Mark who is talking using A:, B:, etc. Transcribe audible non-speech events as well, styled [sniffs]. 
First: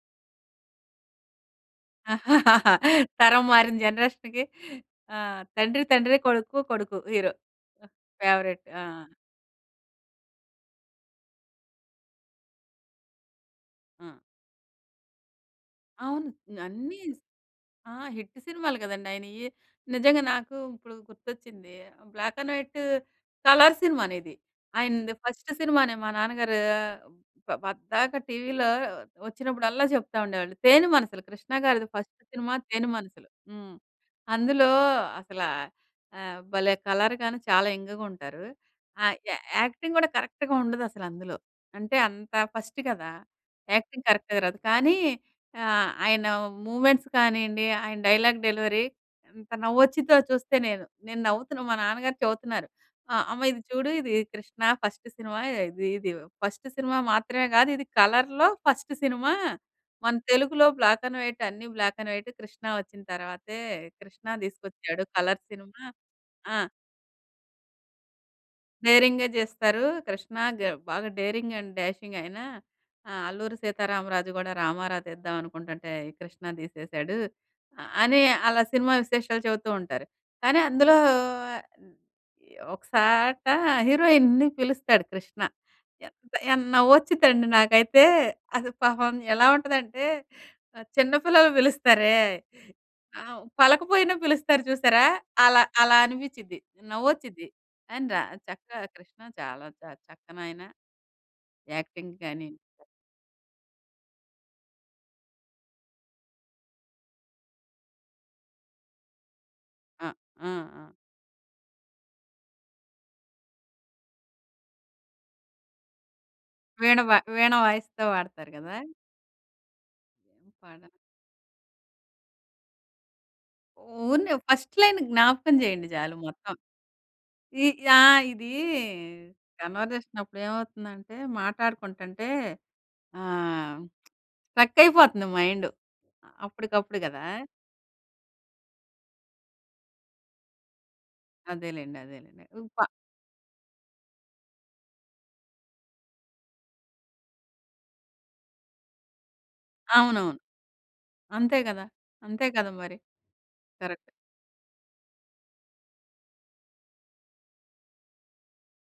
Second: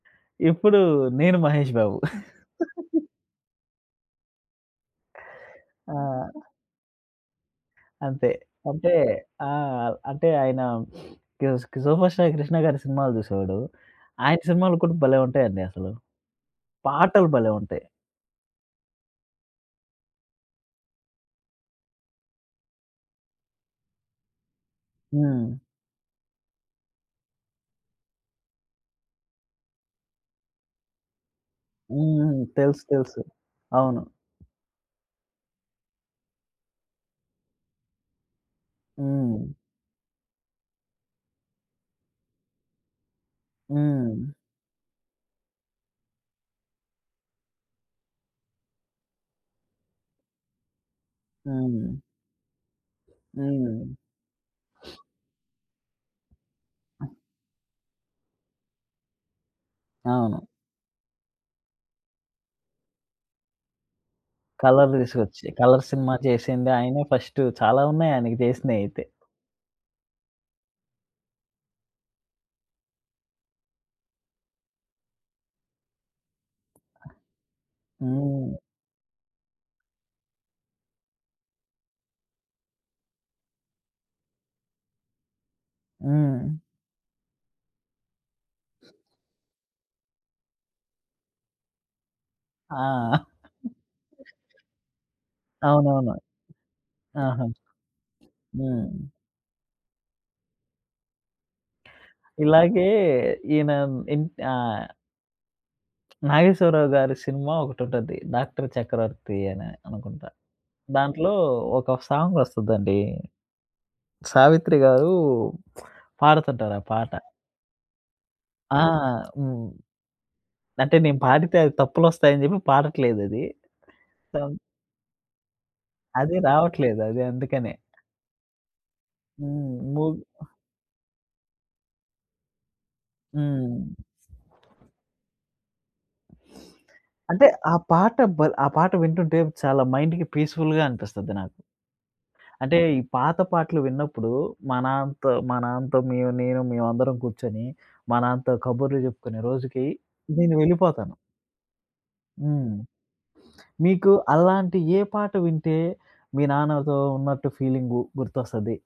A: ఇప్పుడూ నేను 'మహేష్ బాబు.' [laughs]
B: [chuckles] తరం మారింది జనరేషన్‌కి ఆ! తండ్రి తండ్రే,
A: ఆ!
B: కొడుకు కొడుకు హీరో
A: అంతే
B: ఫేవరెట్ ఆ!
A: అంటే ఆ! అంటే ఆయన [sniffs] గుస్ 'సూపర్ స్టార్ కృష్ణ' గారి సినిమాలు చూసేవాడు.
B: ఆ!
A: ఆయన సినిమాలు కూడా భలే! ఉంటాయండి అసలు.
B: అవును. అన్నీ స్
A: పాటలు భలే! ఉంటాయి.
B: ఆ! హిట్ సినిమాలు కదండీ! ఆయినయి. నిజంగా నాకు ఇప్పుడు గుర్తొచ్చింది. బ్లాక్ అండ్ వైట్ కలర్ సినిమానిది ఆయనది ఫస్ట్
A: హ్మ్.
B: సినిమానే మా నాన్నగారూ ప పద్దాక టీవీలో వచ్చినప్పుడల్లా చెప్తా ఉండేవాళ్ళు. తేనె మనసులు 'కృష్ణ' గారిది ఫస్ట్
A: హుహు.
B: సినిమా
A: తెలుసు,
B: 'తేనె
A: తెలుసు.
B: మనసులు'. హ్మ్.
A: అవును.
B: అందులో అసలా ఆహ్, భలే! కలర్ గాను చాలా యంగ్‌గుంటారు. ఆహ్, యా
A: హ్మ్.
B: యాక్టింగ్ కూడా కరెక్ట్‌‌గా ఉండదసలందులో అంటే అంత ఫస్ట్ కదా! యాక్టింగ్
A: హ్మ్.
B: కరెక్ట్‌గా రాదు. కానీ ఆహ్, ఆయన మూమెంట్స్ కానీయండి ఆయన డైలాగ్ డెలివరీ ఎంత నవ్వొచ్చిద్దో చూస్తే నేను. నేను నవ్వుతున్నా మా
A: హ్మ్.
B: నాన్నగారు చెవుతున్నారు. ఆహ్, అమ్మ ఇది
A: హ్మ్.
B: చూడు ఇది 'కృష్ణ'
A: [sniffs]
B: ఫస్ట్ సినిమా ఇది ఇది ఫస్ట్ సినిమా మాత్రమే కాదిది కలర్‌లో ఫస్ట్ సినిమా. మన
A: ఆవును.
B: తెలుగులో బ్లాక్ అండ్ వైట్ అన్నీ బ్లాక్ అండ్ వైటే 'కృష్ణ' వచ్చిన తర్వాతే 'కృష్ణ'
A: కలర్లు
B: తీసుకొచ్చాడు కలర్
A: తీసుకొచ్చి
B: సినిమా
A: కలర్ సినిమా
B: ఆ!
A: చేసింది ఆయనే ఫస్ట్ చాలా ఉన్నాయి ఆయనికి జేసినయితే.
B: డేరింగే జేస్తారు. 'కృష్ణ' గ బాగా డేరింగ్ అండ్ డాషింగ్ అయినా ఆహ్, 'అల్లూరి సీతారామరాజు' కూడా రామారావు తీద్దాం అనుకుంటుంటే 'కృష్ణ' తీసేసాడు. అని
A: హ్మ్.
B: అలా సినిమా విశేషాలు చెవుతూ ఉంటారు. కానీ అందులో ఆహ్, ఒక సాట హీరోయిన్‌ని పిలుస్తాడు 'కృష్ణ.' ఎంత
A: హ్మ్.
B: ఎన్ నవ్వొచ్చిదండి నాకైతే అది పాపం ఎలా ఉంటదంటే చిన్న పిల్లలు పిలుస్తారే
A: ఆ!
B: ఆ! పలకపోయినా
A: [chuckles]
B: పిలుస్తారు చూసారా! అలా అలా
A: అవునవును.
B: అనిపించిద్ది
A: ఆహా!
B: నవ్వొచిద్ది. ఆయన రా చక్క
A: హ్మ్.
B: 'కృష్ణ' చాలా చ చక్కనైనా యాక్టింగ్ గానీ
A: ఇలాగే ఈనాన్ ఇంట్ ఆహ్ 'నాగేశ్వరరావు' గారు సినిమా ఒకటుంటది 'డాక్టర్ చక్రవర్తి' అని
B: ఆ!
A: అనుకుంటా!
B: ఆ! ఆ!
A: దాంట్లో ఒక సాంగ్ వస్తదండి. సావిత్రి గారు పాడుతుంటారు ఆ
B: వీణ వ
A: పాట.
B: వీణ వాయిస్తు వాడతారు గదా!
A: ఆ! హ్మ్.
B: పడ
A: అంటే నేను పాడితే అది తప్పులొస్తాయని చెప్పి పాడట్లేదది
B: ఊరినే
A: సాంగ్
B: ఫస్ట్ లైన్ జ్ఞాపకం చేయండి చాలు.
A: అదే
B: మొత్తం
A: రావట్లేదు. అదే
B: ఇ
A: అందుకనే
B: ఆ! ఇదీ
A: హ్మ్. బోదు
B: కన్వర్జేషనప్పుడేమవుతుందంటే మాట్లాడుకుంటుంటే ఆహ్,
A: హ్మ్.
B: స్ట్రక్కయిపోతంది మైండ్. అప్పుడికప్పుడు గదా!
A: అంటే ఆ పాట భల్ ఆ పాట వింటుంటే చాలా మైండ్‌కి పీస్‌ఫు‌ల్‌గా అనిపిస్తది నాకు.
B: అదేలేండి. అదేలేండి.
A: అంటే
B: ఉంప
A: ఈ పాత పాటలు విన్నప్పుడు మా నాన్నతో మా నాన్నతో మేము నేను మేమందరం కూర్చొని మా నాన్నతో కబుర్లు చెప్పుకునే రోజుకి
B: అవునవును.
A: నేను వెళ్ళిపోతాను.
B: అంతే గదా అంతే కదా!
A: హ్మ్.
B: మరి కరెక్ట్.
A: మీకు అలాంటి ఏ పాట వింటే మీ నాన్నతో ఉన్నట్టు ఫీలింగు గుర్తొస్తది?